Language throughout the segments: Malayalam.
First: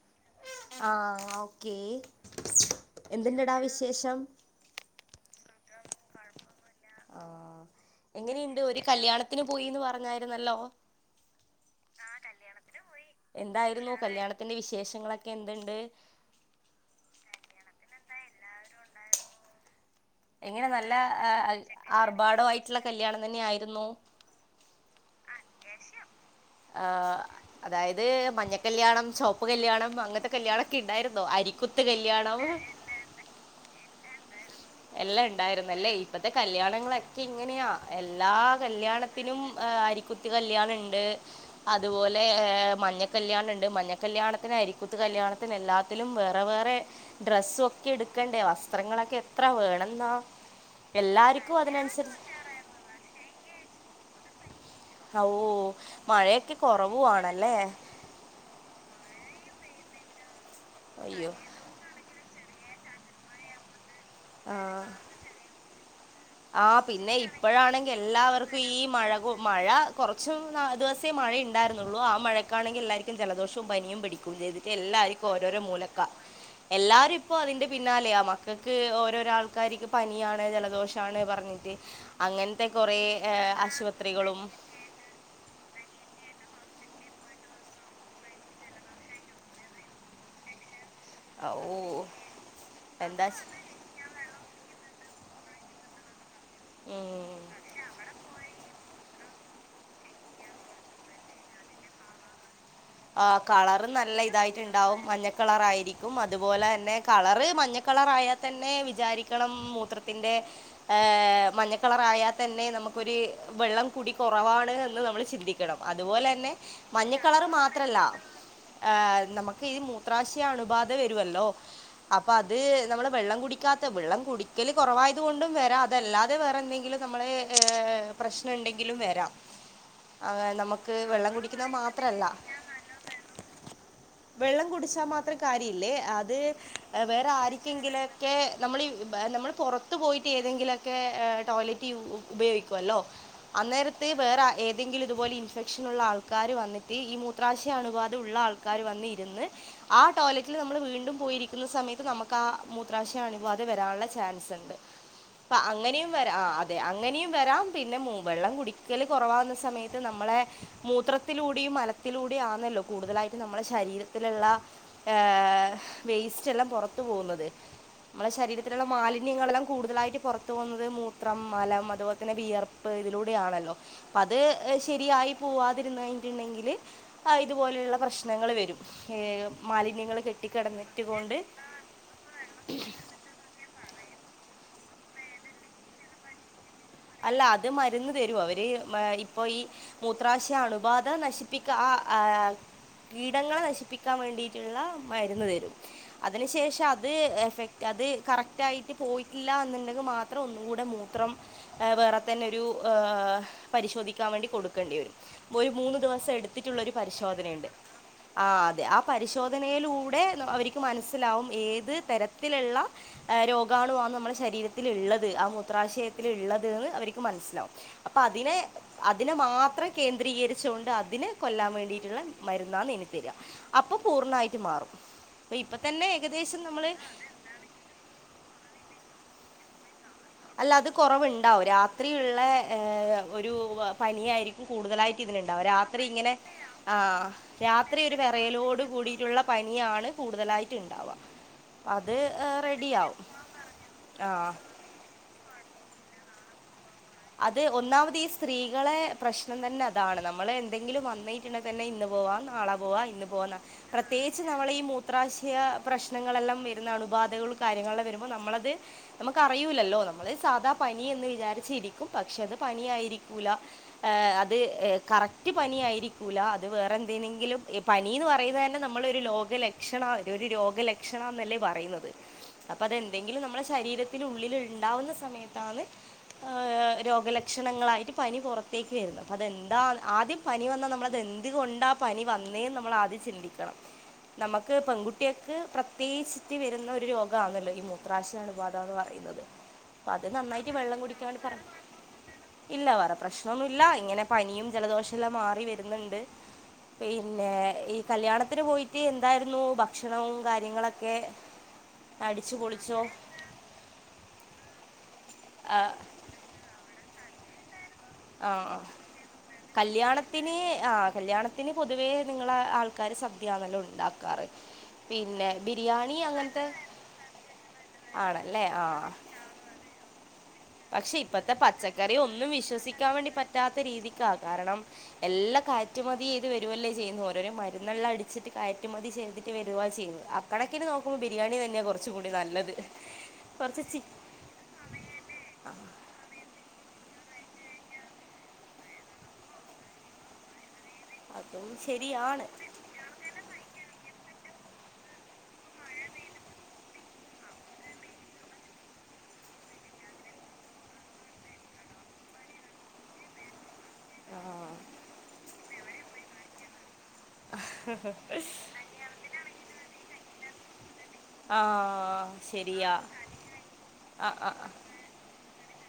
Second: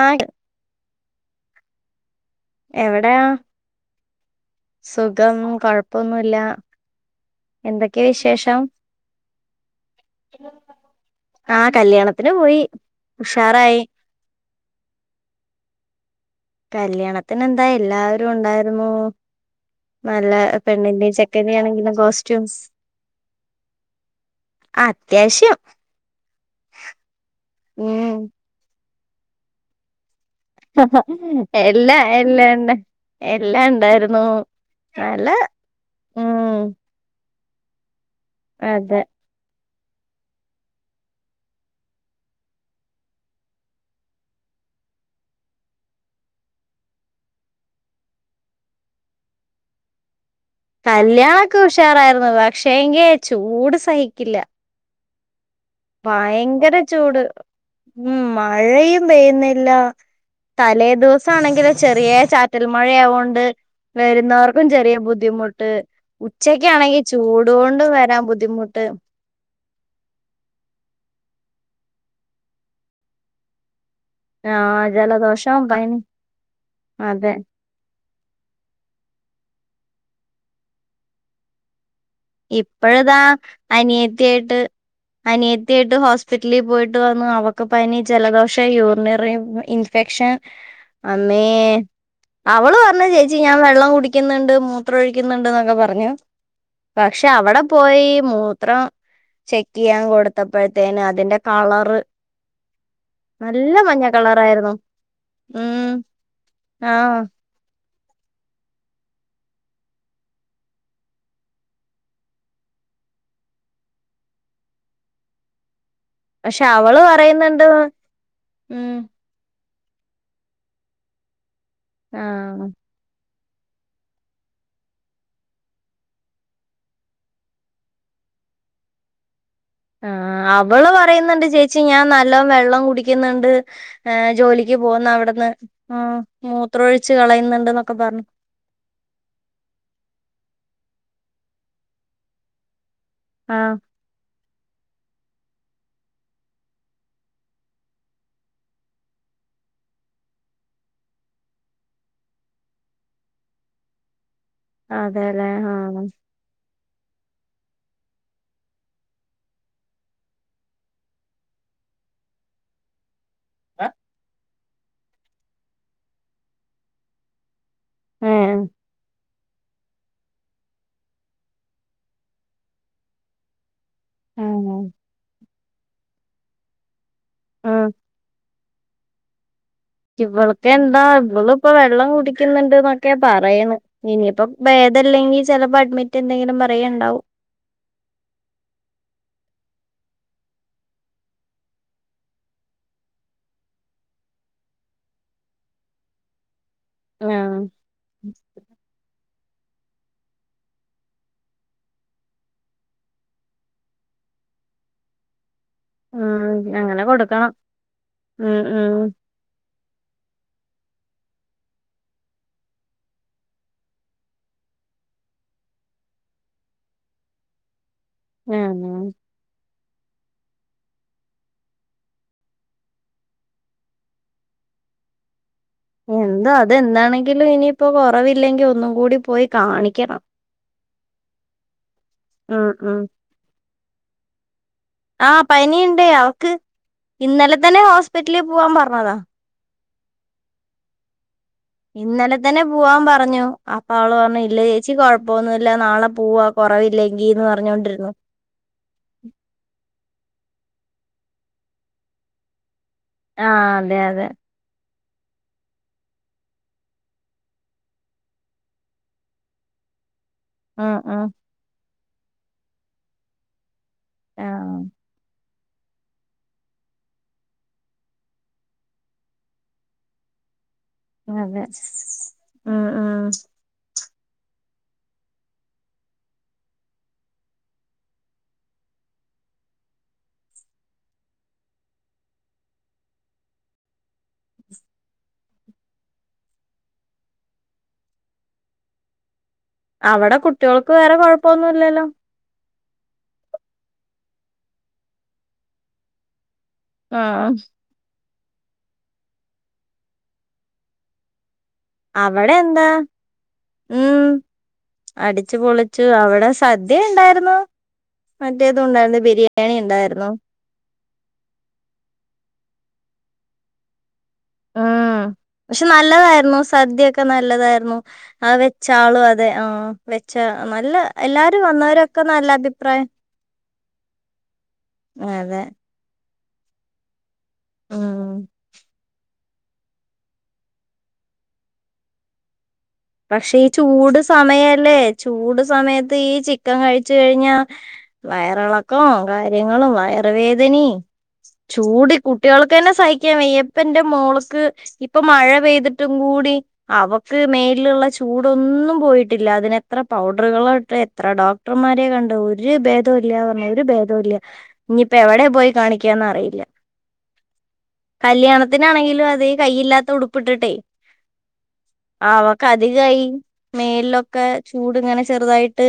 ആണ്ട് ആഹ് ഓക്കേ എവിടെയാ എന്ത്‌ണ്ടടാ വിശേഷം സുഖം കൊഴപ്പൊന്നുല്ല ആഹ് എന്തൊക്കെയാ എങ്ങനെയ്ണ്ട് വിശേഷം ഒരു കല്യാണത്തിന് പോയിന്ന് പറഞ്ഞായിരുന്നല്ലോ ആഹ് കല്യാണത്തിന് പോയി ഉഷാറായി [unintelligible] വിശേഷങ്ങളക്കെ എന്തുണ്ട് കല്ല്യാണത്തിന് എന്താ എല്ലാവാരും ഉണ്ടായിരുന്നു നല്ലത് എങ്ങനെ നല്ല പെണ്ണിന്റി ചെക്കന്റി ആണെങ്കിലും കോസ്റ്റ്യൂംസ് ആർഭാടമായിട്ടുള്ള കല്യാണം അത് അത്യാവശ്യം ആഹ് അതായത് ഉം മഞ്ഞ കല്യാണം ശോപ്പ് കല്യാണം അങ്ങനത്തെ കല്യാണൊക്കെ ഇണ്ടായിരുന്നോ അരിക്കുത്ത് കല്യാണം എല്ലാണ്ടായിരുന്നു എല്ല ഇണ്ടായരുന്നല്ലേ ഇപ്പത്തെ കല്യാണങ്ങളക്കെ ഇങ്ങനെയാ എല്ലാ അതെ കല്യാണത്തി ത്തിനും അരിക്കുത്തി കല്യാണണ്ട് അത്പോലെ ഏ മഞ്ഞ കല്യാണണ്ട് മഞ്ഞ കല്ല്യാണത്തിന് അരിക്കുത്ത് കല്യാണത്തിന് എല്ലാ ത്‌ലും വേറെ വേറെ ഡ്രസ്സും ഒക്കെ എടുക്കണ്ടേ വസ്ത്രങ്ങളൊക്കെ എത്രാ വേണംന്നാ കല്ല്യാണൊക്കെ ഉശാറായിരുന്നു പക്ഷെ എങ്കി ചൂട് സഹിക്കില്ല അഹ് ഓഹ് മഴൊക്കെ ഭയങ്കര ചൂട് കൊറവുണല്ലേ ഉം മഴയും പെയ്യുന്നില്ല തലേ ദിവസം അയ്യോ ആണെങ്കിലൊ ചെറിയ ചാറ്റ റ്റൽമഴ ആവോണ്ട് വരുന്നവർക്കും ചെറിയ ബുദ്ധിമുട്ട് ആഹ് ഉച്ചക്കാണെങ്കി പിന്നെ ചൂട് കൊണ്ട് ഇപ്പഴാണെങ്കി വരാൻ എല്ലാവർക്കും ഈ ബുദ്ധിമുട്ട് മഴ കൊ മഴ കൊറച്ചും നാ ദിവസേ മഴ ഇണ്ടായിരുന്നുള്ളൂ ആ മഴക്കാണെങ്കി എല്ലാവർക്കും ജലദോഷവും പനിയും പിടി പുതിയത്ക്ക് ആഹ് എല്ലാര്ക്കും ജലദോഷം ഓരോരോ പനി മൂലക്കാ എല്ലാരും അതെ ഇപ്പൊ അതിന്റെ പിന്നാലയാ മക്കക്ക് ഓരോരോ ആൾക്കാരിക്ക് പനിയാണ് ജലദോഷാണ് പറഞ്ഞിട്ട് അങ്ങൻതെ കൊറേ ഇപ്പഴതാ ഏ ആശുപത്രികളും അനിയത്തിയിട്ട് ഹോസ്പിറ്റലിൽ പോയിട്ട് വന്നു അവക്ക് പനി ജലദോഷ യൂറിനറി ഇൻഫ്ഇൻഫെക്ഷൻ ഉ [inaudible] അമ്മേ അവള് പറഞ് എന്താ ചേച്ചി ചെ- ഞാൻ വെള്ളം കുടിക്ക് ക്കുന്നുണ്ട് മൂത്രംഒഴിക്കുന്നുണ്ട് എന്നൊക്കെ പറഞ്ഞു പക്ഷേ ഉം അവിട പോയി മൂത്രം ചെക്ക് ചെയ്യാൻ കൊടുത്തപ്പഴത്തേന് അതിന്റെ കളറ് ആഹ് കളറ് മഞ്ഞ നല്ല കളറായിരുന്നു ഇതായിട്ട്ണ്ടാവും ഉം മഞ്ഞക്കളറായിരിക്കും അതുപോലെ തന്നെ ആഹ് കളറ് മഞ്ഞക കളറായാ തന്നെ വിചാരിക്കണം മൂത്രത്തിന്റെ ഏഹ് മഞ്ഞക്കളറായാതന്നെ നമുക്കൊരു വെള്ളം കുടി കുറവാണ് എന്ന് നമ്മൾ ചിന്തിക്കും ണം അതുപോലെ തന്നെ പക്ഷെ അവള് മഞ്ഞ കളർ പറയുന്നുണ്ട് മാത്രല്ല ഉം ഏ നമുക്ക് ഇപ്പ ഈ മൂത്രാശയ അണുബാധ വരുവ ല്ലോ അപ്പൊ അത് ആഹ് നമ്മള് വെള്ളം കുടിക്കാത്ത വെള്ളം കുടിക്കല് കുറവായത് കൊണ്ടും വരാം അതല്ലാതെ വേറെ എന്തെങ്കിലും നമ്മളെ ഏഹ് പ്രശ്നമുണ്ടെങ്കിലും വരാ ആ അവള് പറയുന്നുണ്ട് ചേച്ചി ഞാൻ മാത്രമല്ല നല്ലോം വെള്ളം കുടിക്കുന്നുണ്ട് ഏഹ് വെള്ളം ജോലിക്ക് കുടിച്ചാ പോകുന്ന മാത്രം അവിടുന്ന് കാര്യഇല്ലേ ആഹ് അത് മൂത്രൊഴിച്ച് വേറെ കളയുന്നുണ്ട്ന്നൊക്കെ പറഞ്ഞു ആര്ക്കെങ്കിലൊക്കെ നമ്മളി ഇബ് നമ്മൾ പുറത്ത് പോയിട്ട് ഏതെങ്കിലൊക്കെ ടോയ്ലറ്റ് യു ഉപയോഗിക്കുവല്ലോ ആഹ് അന്നേരത്തെ വേറെ ആ ഏതെങ്കിലും ഇതുപോലെ ഇൻഫെക്ഷൻ ഉള്ള ആൾക്കാര് വന്നിട്ട് ഈ മൂത്രാശയ അണുപാത ഉള്ള ആൾക്കാര് വന്ന് ഇരുന്ന് ആ ടോയ്ലറ്റിൽ നമ്മള് വീണ്ടും പോയിരിക്കുന്ന സമയത്ത് നമ്മക്കാ മൂത്രാശയണ്പാത വരാഉള്ള ചാൻസ് ഉണ്ട് അതെല്ലേ അപ്പ ആഹ് അങ്ങനെയും വരാ ആ അത് അതെ അങ്ങനെയും വരാം പിന്നെ മു വെള്ളം കുടിക്കല് കുറവാകുന്ന സമയത്ത് നമ്മളെ മൂത്രത്തിലൂടെയും മലത്തിലൂടെ ആന്നാല്ലോ കൂടുതലായിട്ട് നമ്മടെ ശരീരത്തിലുള്ള ഏ വേസ്റ്റ് എല്ലാം പുറത്തു പോന്നത് നമ്മുടെ ഏഹ് ശരീരത്തിലുള്ള മാലി ന്യങ്ങളെല്ലാം കൂടുതലായിട്ട് പുറത്തു പോന്നത് മൂത്രം, മലം, അതുപോലെ തന്നെ വിയർപ്പ് ഇതിലൂടെ ആണല്ലോ അപ്പ അത് ആഹ് ശരിയായി പോവാതിരന്ന് കഴിഞ്ഞിട്ടുണ്ടെങ്കില് ആ ആഹ് ഇതുപോലെഉള്ള പ്രശ്നങ്ങൾ വരും ഏ മാലി ഇവൾക്കെന്താ ഇവള ഇപ്പൊ വെള്ളം കുടിക്കുന്നുണ്ട്ന്നൊക്കെയ പറയന്ന് ഇനിപ്പോ ഭേദല്ലെങ്കി ചിലപ്പോ അഡ്മിറ്റ് എന്തെങ്കിലും പറയണ്ടാവും അല്ല അത് മരുന്ന് തരും അവര് മാ ഇപ്പോ ഈ മൂത്രാശയ അണുബാധ നശിപ്പിക്ക ആഹ് ആഹ് കീടങ്ങളെ നശിപ്പിക്കാ വേണ്ടിട്ടുള്ള മരുന്ന് തരും അതിനുശേഷ അത് ആഹ് എഫക്ട് അത് കറക്റ്റ് ആയിട്ട് പോയിട്ടില്ല എന്നുണ്ടെങ്കി മാത്രം ഒന്നുകൂടെ മൂത്രം ഏ വേറെ തന്നെ ഒരു ആ പരിശോധിക്കാൻ വേണ്ടി കൊടുക്കേണ്ടി വരും ഒരു മൂന്ന് ദിവസ ഉം എടുത്തിട്ടുള്ള ഒരു അങ്ങനെ കൊടുക്കണം പരിശോധനഉണ്ട് ആ ഉം അതെ ഉം ആ പരിശോ ധനയിലൂടെ എന്താ അവര്ക്ക് മനസ്സിലാവും ഏത് തരത്തിലുള്ള ആ രോഗാണു ആ നമ്മടെ ശരീരത്തിൽ ഉള്ളത് ആ മൂത്രാശയത്തില് ഉള്ള തന്ന് അവര്ക്ക് മനസിലവും അപ്പ അതിനെ ആണോ അതിനെ മാത്രെ കേന്ദ്രീകരിച്ചു കൊണ്ട് അതിനെ കൊല്ലാൻ വേണ്ടിട്ടുള്ള മരുന്നാന്ന് ഇനി തരിക അപ്പൊ പൂർണ്ണായിട്ട് മാറും ഇപ്പ എന്താ അതെന്താണെങ്കിലും ഇനിയിപ്പോ കൊറവില്ലെങ്കിൽ ഒന്നും കൂടി പോയി കാണിക്കണം അല്ല അത് കുറവുണ്ടാവും രാത്രിയുള്ള ഉം ഉം ഒരു പനിയായിരിക്കും കൂടുതലായിട്ട് ആ ഇതിനുണ്ടാവും പനിയുണ്ട് രാത്രി ഇങ്ങനെ അവക്ക് ആ ഇന്നലെ തന്നെ രാത്രി ഒരു ഹോസ്പിറ്റലിൽ പോവാൻ വിറയലോട് പറഞ്ഞതാ കൂടിട്ടുള്ള പനിയാണ് കൂടുതലായിട്ടും ഉണ്ടാവുക അപ്പം അത് ഇന്നലെ തന്നെ പോവാൻ റെഡിയാവും പറഞ്ഞു അപ്പ അവള് ആ പറഞ്ഞുല്ലേ ച്ചി കുഴപ്പമൊന്നുമില്ല നാളെ പോവാ കുറവില്ലേ അത് ഒന്നാമത് ഇസ് സ്ത്രീകളെ പ്രശ്നം തന്നെ അതാണ് നമ്മൾ എന്തെങ്കിലും വന്നിട്ടുണ്ടെങ്കിൽ തന്നെ ഇന്ന് പോവാ നാളെ പോവാ ഇന്ന് ആ പോല അതെ അതെ പ്രത്യേകിച്ച് നമ്മള ഈ മൂത്രാശയ പ്രശ്നങ്ങളെല്ലാം വരുന്ന അണുബാധകൾും കാര്യങ്ങളെല്ലാം വരുമ്പോൾ നമ്മളത് നമുക്ക അറിയുല്ലല്ലോ നമ്മള് സാധാ ഉം പനി ഉം എന്ന് വിചാരിച്ചിരിക്കും പക്ഷെ അത് പനായിരിക്കൂല ആ അത് കറക്റ്റ് പനി ആയിരിക്കൂല അത് വേറെ എന്തിനിങ്കിലും പനിന്ന് പറയുന്നത് തന്നെ നമ്മള ഒരു രോഗലക്ഷണം ഒരു രോഗലക് ക്ഷണം എന്നല്ലേ അതെ പറയുന്നത് അപ്പ ഉം ഉം അതെന്തെങ്കിലും നമ്മ ളെശരീരത്തിനുള്ളിൽ ഉണ്ടാവുന്ന സമയത്താണ് രോഗലക്ഷണങ്ങളായിട്ട് പനി പുറത്തേക്ക് വരുന്നു അപ്പം അതെന്താ ആദ്യം പനി വന്നാൽ നമ്മളത് എന്ത് കൊണ്ടാ പനി വന്നേ നമ്മൾ ആദ്യം ചിന്തിക്കണം നമുക്ക് പെൺകുട്ടിയക്ക്െ പ്രത്യേകിച്ചിട്ട് വരുന്ന ഒരു രോഗമാണല്ലോ ഈ മൂത്രാശാ അണു ബാധ എന്ന് പറയുന്നത് [inaudible] അവിടെ നന്നായിട്ട് കുട്ടികൾക്ക് വെള്ളം വേറെ കുടിക്കാൻ വേണ്ടി പറഞ്ഞു കൊഴപ്പൊന്നുംല്ലല്ലോ ഇല്ല വേറെ പ്രശ്നമൊന്നുല്ല ഇങ്ങനെ പനിയും ജലദോഷം എല്ലാം മാറി വരുന്നുണ്ട് ആ പിന്നെ ഈ കല്യാണത്തിന് പോയിട്ട് എന്തായിരുന്നു ഭക്ഷണവും കാര്യങ്ങളൊക്കെ അവിടെ അടിച്ചു എന്താ പൊളിച്ചോ ഉ അടിച്ചു ആ, പൊളിച്ചു അവിടെ സദ്യ ഉണ്ടായിരുന്നു ആഹ് മറ്റേതും ആഹ് ഉണ്ടായിരുന്നു ബിരിയാണി ഉണ്ടായിരുന്നു കല്യാണത്തിന് ആ കല്യാണ ത്തിന് പൊതുവേ നിങ്ങള ആൾക്കാര് സദ്യയാണല്ലോ ഉണ്ടാക്കാറ് ആഹ് പിന്നെ പക്ഷെ ബിരിയാണി നല്ലതായിരുന്നു അങ്ങനത്തെ സദ്യൊക്കെ നല്ലതായിരുന്നു ആ ആണല്ലേ വെച്ച ആഹ് ആളും അ അതെ ആഹ് പക്ഷെ ഇപ്പത്തെ പച്ചക്കറി ഒന്നും നല്ല അഭിപ്രായം വിശ്വസിക്കാൻ വേണ്ടി പറ്റാത്ത രീതിക്കാ കാരണം എല്ലാ അതെ കയറ്റുമതീത് വരുവല്ലേ ചെയ്യുന്നു ഓരോരോ മരുന്നെള്ളാ ഉം അടിച്ചിട്ട് കയറ്റുമതി ചെയ്തിട്ട് റ്റി വരുവാ ചെയ്യ്ന്നത് അക്കണക്കിന് നോക്കുമ്പോ ബിരിയാണി തന്നെ കുറച് കൂടി നല്ലത് പക്ഷെ ഈ കുറച്ച് ചി ചൂട് സമയല്ലേ ചൂട് സമയത്ത് ഈ ചി ചിക്കം കഴിച് കഴിഞ്ഞാ വയറിളക്കോം കാര്യങ്ങളും വയറ വേദനി അതും ചൂട് ശരിയാണ് കുട്ട്യാൾക്കെന്നെ സഹിക്കാവെയ്യ ഇപ്പന്റെ മോള്ക്ക് ഇപ്പൊ മഴ പെയ്തിട്ടും കൂടി അവക്ക് മേ ല്ള്ള ചൂടൊന്നും പോയിട്ടില്ല അതിനെത്ര പൗഡർകളാഇട്ടേ എത്ര ഡോക്ടർമാരെ കണ്ടു ഒരി ഒരു ഭേദോല്ലാ പറഞ്ഞ ഒരിഭ ദോല്ലാ ഇനിപ്പെ എവിടെ പോയി കാണിക്കാന്നറിയില്ല കല്യാണത്തിന് ണാണെങ്കിലും അത് ഈ കയ്യില്ലാത്ത ഉടുപ്പിട്ടിട്ടെ ആഹ് ശരി അതികായി മേലിലൊക്കെ ചൂട് ഇങ്ങനെ ചെറുതായിട്ട്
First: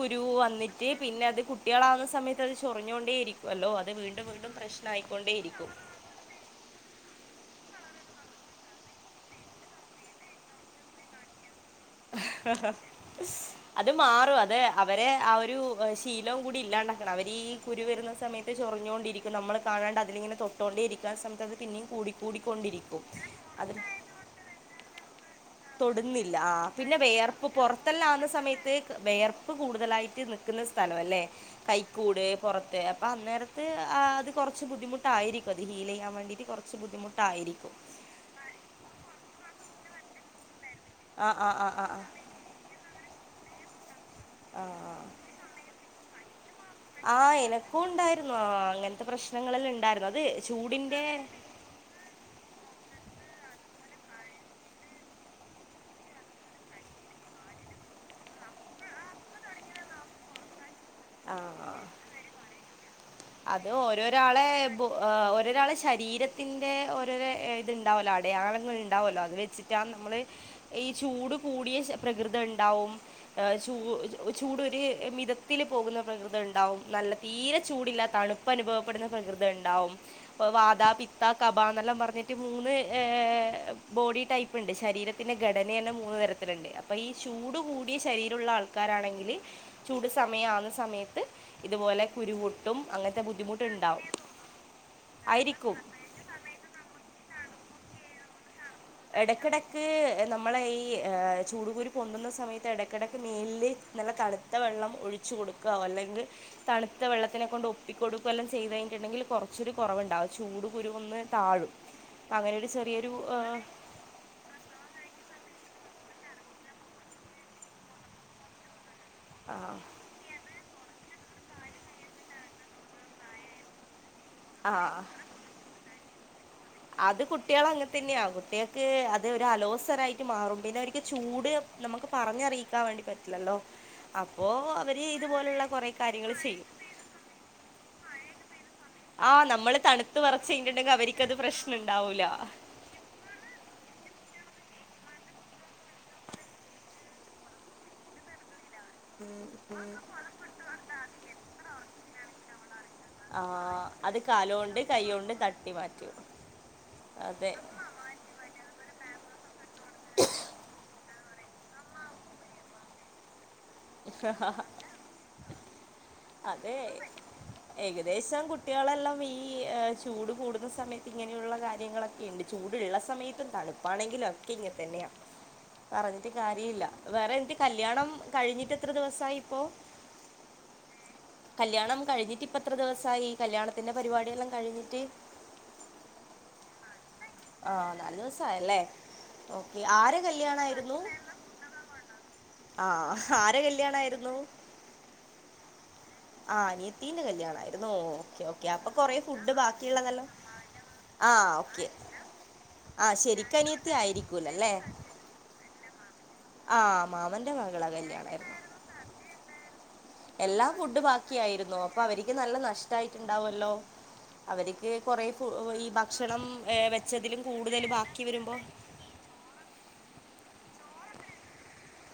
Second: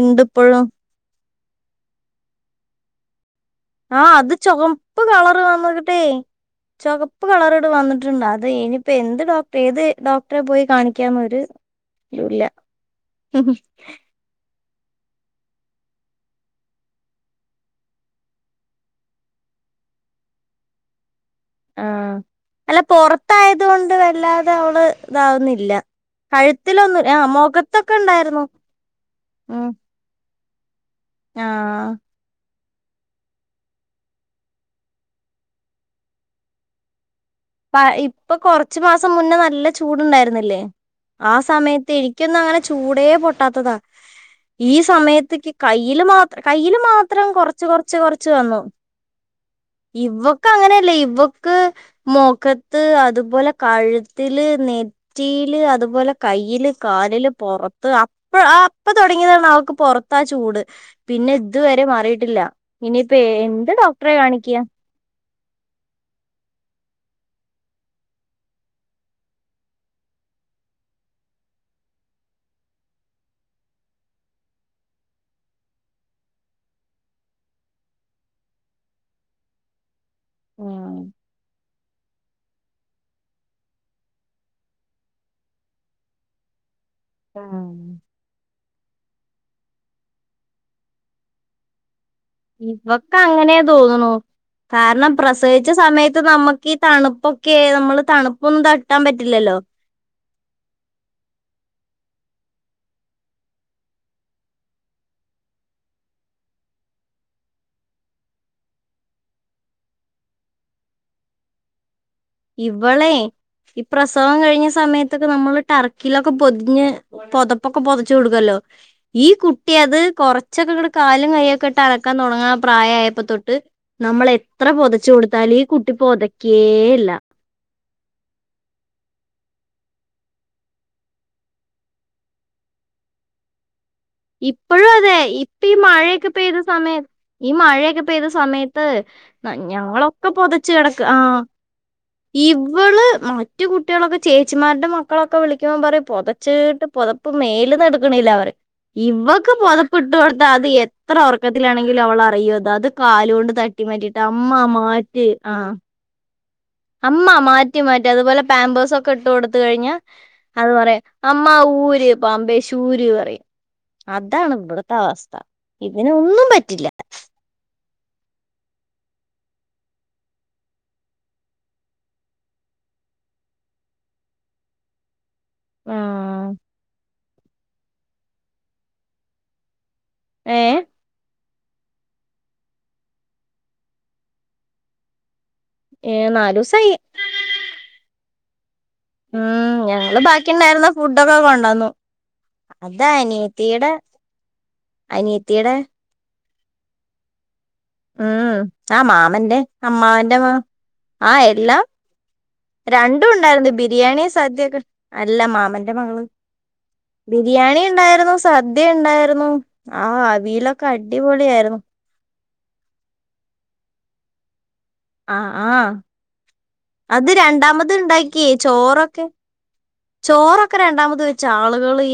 ഇണ്ട് ഇപ്പോഴും തീ പിന്നെ അത് കുട്ട്യാള ആവുന്ന സമയത്ത് അത് ചൊറിഞ്ഞൊണ്ടേ ഇരിക്കും ആഹ് അത് ചുവപ്പ് കളറ് ഇരിക്കും വന്നിട്ടെയ് ചൊകപ്പ് കളറ്ട് വന്നിട്ട്ണ്ട് അതേനിപ്പോ എന്ത് ഡോക്ടർ ഏത് ഡോക്ടറെ പോയി കാണിക്കാ ന്നഒരു ഇഹ് ഹ ഹ അത് മാറും അതെ അവരെ ആ ഒരു ശീലവും കൂടി ഇല്ലാണ്ടാക്കണം അവര് ഈ കുരു വരുന്ന സമയത്ത് ചൊറിഞ്ഞോകൊണ്ടിരി നമ്മള് കാണാണ്ട അതിലിങ്ങനെ തൊട്ടോണ്ടേ ഇരിക്കാ ആ സമയത്ത് അത് പിന്നെയും കൂട ആഹ് കൂടിക്കൊണ്ടിരിക്കും അത് വല്ലാത അവള് ഇതാവുന്നില്ല തൊടുന്നില്ല ആഹ് പിന്നെ കഴുത്തിലൊന്നും ആ വെയർപ്പ് മുഖത്തൊക്കെ പൊറത്തെല്ല ആവുന്ന ഉണ്ടായിരുന്നു സമയത്ത് വെയർപ്പ് ഉം കൂടുതലായിട്ട് നി ന്ന സ്ഥലം അല്ലേ ആഹ് കൈക്കൂട് പുറത്തെ അപ്പ അന്നേരത്ത് ആഹ് അത് കുറച്ച് ബുദ്ധിമുട്ടായിരിക്കും അത് ഹീൽ ചെയ്യാൻ വേണ്ടിയിട്ട് കുറച്ച് ബുദ്ധിമുട്ടായിരിക്കും. പ ഇപ്പൊ കൊറച്ചു മാസം മുന്നേ നല്ല ചൂടുണ്ടായിരുന്നില്ലേ ആ ആഹ് ആഹ് ആഹ് സമയത്ത് ആഹ് ക്ക് അങ്ങനെ ചൂടേ പൊട്ടാത്തതാ ആഹ് ഈ ആഹ് സമയത്ത്ക്ക് കയ്യില് മാത്ര കൈ മാത്രം ആഹ് കൊറച്ച് എനക്കും കൊറച്ച് കൊറച്ച് ഉണ്ടായിരുന്നു ആ വന്നു അങ്ങനത്തെ പ്രശ്നങ്ങളെല്ലാം ഉണ്ടായിരുന്നു അത് ഇവൊക്ക ചൂടിന്റെ അങ്ങനെയല്ലേയ് ഇവക്ക് മൊഖത്ത് അതുപോലെ കഴ്ത്തില് നെ റ്റില് അതുപോലെ കയ്യില് കാലില് പൊറത്ത് ഇപ്പയാ ആഹ് ഇപ്പൊ തൊടങ്ങിയതാണ് അവൾക്ക് പൊറത്താ ചൂട്. പിന്നെ ആഹ് ഇതുവരെ മാറിയിട്ടില്ല ഇനിയപ്പോ എന്ത് ഡോക്ടറെ കാണിക്കാ പു ഹഹ് ഓരരാളെ ശരീരത്തിന്റെ ഓരോരെ ഏഹ് ഇത് ഇണ്ടാവൊല്ലോ അടയാളങ്ങൾ ഇണ്ടാവൊല്ലോ അത് വെച്ച് [unintelligible] നമ്മള് ഈ ചൂട് കൂടിയ ശ് പ്രകൃതം ഇണ്ടാവും. ഹ് ചൂ ചൂടൊ ര് മിതത്തില് പോകുന്ന പ്രകൃതം ഇണ്ടാവും നല്ല തീരെ ചൂടില്ലാത്ത തണുപ്പ് അനുഭവപ്പെടുന്ന പ്രകൃതണ്ടാവും ഇപ്പ വാത ഉം പിത്ത കബ എന്നെല്ലാം പറഞ്ഞിട്ട് മൂന്ന് ഹ് ബോഡി ടൈപ്പ് ഇണ്ട് ശരീരത്തിന്റെ ഘടനന്നെ മൂന്ന് തരത്തില്ണ്ട് പ്പൊ ഈ ചൂട് കൂടിയ ശരീരള്ള ആൾക്കാരാണെങ്കില് ചൂട് സമയം ആവുന്ന സമയത്ത് ഇതുപോലെ കുരു പൊട്ടും ക്കങ്ങനെ തോന്നുണു കാരണം പ്രസവിച്ച ആയിരിക്കും സമ സമയത്ത് നമുക്ക് ഈ തണുപ്പൊക്കെ നമ്മള് തണുപ്പൊന്നും ത എടക്കെടക്ക് നമ്മളെ ഈ ഏ ചൂടുകൂരു പൊന്തുന്ന സമയത്ത് എടയ്ക്കെടക്ക് മേൽല് നല്ല തളുത്ത വെള്ളം ഒഴിച്ച് കൊടുക്ക അല്ലെങ്കിൽ തണുത്ത വെള്ളത്തിനെകൊണ്ട് ഒപ്പിക്കൊടുക്കുവല്ലാം ചെയ്ത് കഴിഞ്ഞിട്ടിണ്ടെങ്കിൽ കുറച്ചൊരു കൊറവ്ണ്ടാവും ചൂട് കുരുവൊന്ന് താഴും. [inaudible] ചെറിയൊരു ഇവളെ ഏഹ്, ഈ പ്രസവം കഴിഞ്ഞ സമയത്തൊക്കെ നമ്മള് ടർക്കിയിലൊക്കെ പൊതിഞ് പൊതപ്പൊക്കെ പൊതച്ചു കൊടുക്കോല്ലോ ഈ കുട്ടി അത് കുറച്ചൊക്കെ ഇങ്ങ്ട് കാലും കയൊക്കെ ഇട്ട് അനക്കാൻ തൊടങ്ങ്ണ പ്രായമായപ്പോതൊട്ട് നമ്മളെ എത്ര ആ ആ പൊതച്ചു കൊടുത്താലും ഈ കുട്ടി പൊത അത് കുട്ടിൾ അങ്ങെൻ തന്നെയാ കുട്ടിൾക്ക് അത് ഒരു അലോസരായിട്ട് മാറും പിന്നെ അവര്ക്ക് ചൂട് നമ്മുക്ക് പറഞ്ഞറിയിക്കാൻ വേണ്ടി പറ്റ്ല്ലല്ലോ ഇപ്പഴും അതെ ഇപ്പ ഈ മഴയൊക്കെ കാര്യങ്ങള് പെയ്ത ചെയ്യും സമയത്ത് ഈ മഴയെക്കെ പെയ്ത സമയത്ത് ആഹ് ന- നമ്മള് തണ്ത്ത് ഞങ്ങളൊക്കെ വെറെച്ച് പൊതച്ച് ഇര്ന്ന്ണ്ടെങ്കിൽ കെടക്ക അവർക്കത് ആഹ് പ്രശ്നം ണ്ടാവൂല. ഇവള് മറ്റു കുട്ടികളൊക്കെ ചേച്ചിമാര്ടെ മക്കളൊക്കെ വിളിക്കുമ്പോ പറയും പൊതച്ച്ട്ട് പൊതപ്പ് മേല്ന്ന് എടുക്കണില്ലാ പറയും ഇവക്ക് പൊതപ്പിട്ട് കൊടുത്ത അത് എത്ര ഉറർക്കത്തിലാണെങ്കിലും അവളറിയു അത് അത് കാല് ആ കൊണ്ട് തട്ടി അത് മാറ്റിട്ട് അമ്മ കാലോണ്ട് കൈ മാറ്റ് കൊണ്ട് ആഹ് തട്ടി മാറ്റും മ്മ അതെ മാറ്റ് മാറ്റ് അതുപോലെ പാമ്പേഴ്സോക്കെ ഇട്ട് കൊടുത്ത് കഴിഞ്ഞാ അത് പറയാ അമ്മ ഊര് പാമ്പേശ് ഊര് പറയും. അതാണ് ഇവ്ടുത്ത അവസ്ഥ ഇതിനെ ഒന്ന് അതെ ഏകദേശം കുട്ടികളെല്ലം ഈ ചൂട് കൂടുന്ന സമയത്ത് ഇങ്ങനെയുള്ള കാര്യങ്ങളൊക്കെ ഇണ്ട്. ചൂടുള്ള സമയത്തും തണുപ്പാണെങ്കിലും ഒക്കെ ഇങ്ങെൻ തന്നെയാ പറഞ്ഞിട്ട് ആഹ് കാര്യല്ല വേറെ എന്ട്ട് കല്യാണം കഴിഞ്ഞിട്ട് എത്ര ദിവസായി ഇപ്പൊ ഏഹ് കല്യാണം കഴിഞ്ഞിട്ട് ഇപ്പത്ര ദിവസായി? കല്യാണത്തിന്റെ പരിപാടിയെല്ലാം കഴിഞ്ഞിട്ട് ഏഹ് നാലുസായി ആഹ് നാല് ദിവസ ായല്ലേ ഓക്കെ ആരെ കല്യാണായിരുന്നു? ഇപ്പോ കൊണ്ടൊന്നു ആഹ് ആരെ കല്യാണായിരുന്നു? അനിയത്തിയുടെ ആഹ് അനിയത്തീന്റെ കല്യാണായിരു ഉം ആ മാമന്റെ ബാക്കിയുള്ളതെല്ലാം അമ്മാവന്റെ മാ ആ എല്ലാം ആ രണ്ടും ഉണ്ടായിരുന്നു ശരിക്കനിയത്തി ബിരിയാണി ആയിരിക്കൂലല്ലേ സദ്യയൊക്കെ അല്ല മാമന്റെ മകൾ ആ മാമന്റെ ബിരിയാണി മകളെ ണ്ടായിരുന്നു, കല്യാണായിരുന്നു സദ്യ ണ്ടായിരുന്നു, ആ അവിയെലൊക്കെ അടിപൊളിയ ആയിരുന്നു. അപ്പോ അവര്ക്ക് നല്ല നഷ്ടായ്ട്ടുണ്ടാവല്ലോ അവര്ക്ക് കൊറെേ ആ ഫു ആ ഈ ഭക്ഷണം ഏ അത് വെച്ചതിലും കൂടുതൽ ബാക്കി രണ്ടാമത്ണ്ടാക്കിയേ വരുമ്പോ ചോറൊക്കെ ചോറൊക്കെ രണ്ടാമത് വെച്ച ആള്കളീ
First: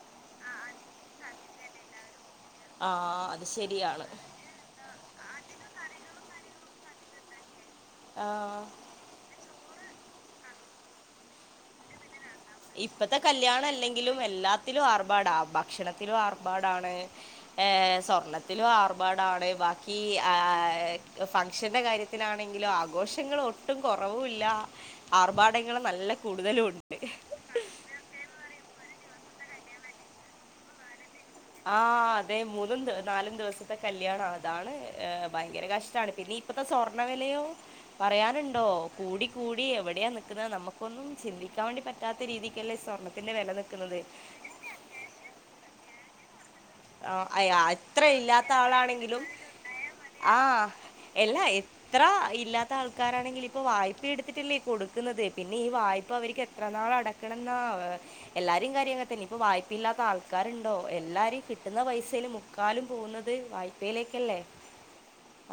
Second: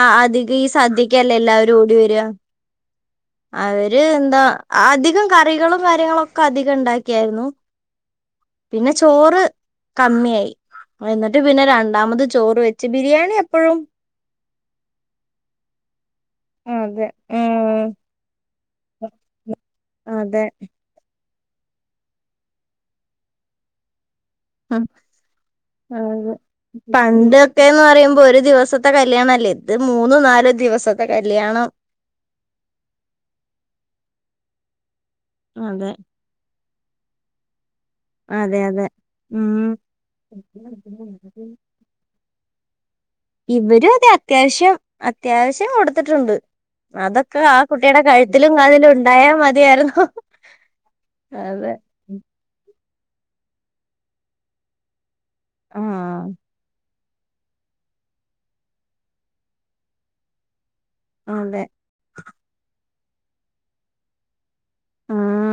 ആഹ് അധിക ഈ സദ്യക്കല്ലേ എല്ലാരും ഓടിവര്യ ആ അത് അവര് ശരിയാണ് എന്താ അധികം കറികളും കാര്യങ്ങളൊക്കെ അധികണ്ടാക്കിയാര്ന്നു ആഹ് പിന്നെ ചോറ് കമ്മിയായ് എന്നിട്ട് പിന്നെ രണ്ടാമത് ചോറ് വെച്ച് ബിരിയാണിയപ്പഴും ത്ത്ലും എല്ലാത്ത്ലും ആർഭാട ഭക്ഷണത്ത്ലും ആർഭാടാണ് അതെ ഉം ഏഹ് സ്വർണത്ത് ത്ത്ലും ആർഭാടാണ് ബാക്കി അതെ ആഹ്ഹ്ഹ് ന്തൊഫംഗ്ഷന്റെ കാര്യത്ത്ലാണെങ്കിലോ ആഘോഷങ്ങളൊ ട്ടും കൊറവൂല്ലാ ഉം, ആർഭാടങ്ങള് നല്ല കൂടുതലും ഉണ്ട് ത്തെന്ന് പറയുമ്പോ ഒര് ദിവസത്തെ കല്യാണല്ലേ ഇത് മൂന്ന് നാല് ദിവസത്തെ കല്യാണാ ആഹ് അതെ മൂന്നും ദ് നാലും ദിവസത്തെ കല്യാണ അതാണ് ഏഹ് ഭയങ്കര അതെ കഷ്ടാണ് പിന്നീ പ്പത്തെ സൊർണ്ണ വെലയോ അതെ പറയാന്ണ്ടോ അതെ കൂടികൂടി ഉം എവ്ടെയാനിക്ക്ന്നത് നമ്മക്കൊന്നും ചിന്തിക്കാൻ വേണ്ടി പറ്റ് റ്റാത്ത രീതിക്കല്ലെ സൊർണ്ണം ഇവരു അതെ അത്യാവശ്യം അത്യാവശ്യം കൊടുത്തിട്ട്ണ്ട് ആ അതൊക്കെ അയ ആഹ് കുട്ടീടെ അത്ര ഇല്ലാത്ത കഴ്ത്ത്ലും ആളാണെങ്കിലും കാതിലുംണ്ടായാ മതിയാര്ന്ന് എല്ലാ എത്ര ഇല്ലാത്ത ആൾക്കാരാണെങ്കിലിപ്പൊ വായ്പ്പെടുത്തിട്ട്ല്ലേ ഈ കൊടുക്ക്ന്നത് പിന്നെ ഈ വായ്പ ആഹ് അവര്ക്ക് എത്ര നാൾ അടക്കണ്ന്നാ ഏഹ് എല്ലാരേം കാര്യങ്ങൻതന്നാ ഇപ്പ വായ്പ്പ്ല്ലാത്താള് ക്കാരുണ്ടോ എല്ലാര് ഈ അതെ കിട്ട്ന്ന പൈസെല് മുക്കാലും പോക്ന്നത് വായ്പയ്ലേക്കല്ലേ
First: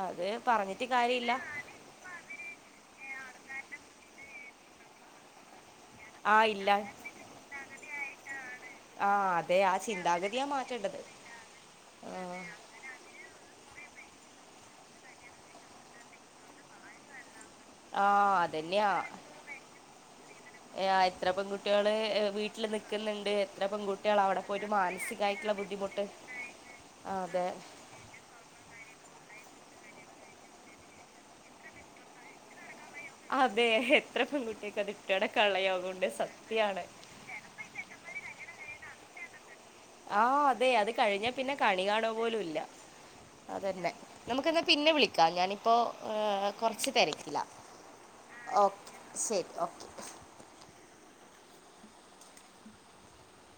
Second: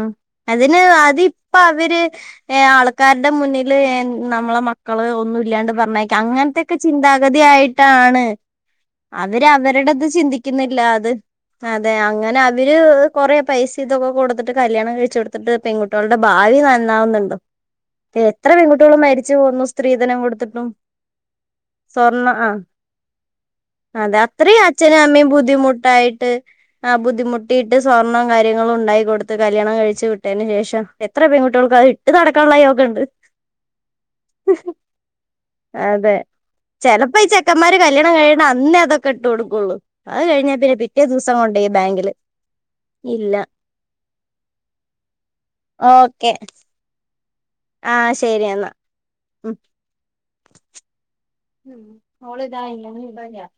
അതെ പറഞ്ഞിട്ട് കാര്യല്ല ഇവര് ഏഹ് ആള്ക്കാര്ടെ മുന്നില് എൻ നമ്മളെ മക്കള് ഒന്നുല്ലാണ്ട് പറഞ്ഞയ് ആ ഇല്ല ക്കങ്ങ്നത്തെ‌ക്കെ ചിന്താഗതിയായ്ട്ടാണ് ആ അവര് അതെ ആ അവര്ടത് ചിന്താഗതിയാ മാറ്റേണ്ടത് ചിന്തിക്ക്ന്ന്ല്ലത് അതെ അങ്ങനെ അവര് കൊറെ പൈസതൊക്കെകൊ കൊട്ത്തിട്ട് കല്യാണം കഴിച്ച് കൊട്ത്തിട്ട് പെൺകുട്ട്യോൾടെ ഭാവി നന്നാവുന്ന്ണ്ടോ ആ എത്ര അതന്നെയാ പെൺകുട്ട്യോള് മരിച്ച് പോന്നു സ്ത്രീധനം കൊടുത്ത്ട്ടും എത്ര പെൺകുട്ടികള് സൊർണ്ണ ആഹ് വീട്ടിൽ നിൽക്കുന്നുണ്ട് എത്ര അതെ പെൺകുട്ടികൾ അവിടെ അത്രയും പോയിട്ട് അച്ഛനും അമ്മയും മാനസികമായിട്ടുള്ള ബുദ്ധിമുട്ട് ബുദ്ധിമുട്ടായ്ട്ട് ആഹ് അതെ ബുദ്ധിമുട്ടിട്ട് സ് സൊർണ്ണോം കാര്യങ്ങളുണ്ടായ് കൊടുത്ത് കല്യണം കഴിച്ച് വിട്ടേന് ശേഷം എത്ര പെൺകുട്ട്യോൾക്ക് അത്ട്ട് നടക്കാന്ള്ള യോഗണ്ട് അതെ എത്ര പെൺകുട്ട്യക്ക് അത്ട്ട് നടക്കാന്ള്ള യോഗണ്ട് സത്യാണ് ഇപ്പ ഈ ചെക്കമ്മാര് കല്യാണംകഴ്യണ അന്നേ അതക്കെട്ട്കൊട്ക്ക്വള്ള് ആഹ് അതെ അത് കഴിഞ്ഞ പിന്നെ കണികണ്വാ ബാങ്കില് പോലുംല്ല ഇല്ല അതെന്നെ നമുക്കന്നാ പിന്നെ വിളിക്കാം ഞാനിപ്പോ ഓക്കെ ആഹ് കൊറച്ച് തെരക്ക്ലാ ആ ശരി എന്നാ ഓഹ് ശെരി ഉം ഓക്കെ മ്മ് ഓള് ദാ [unintelligible]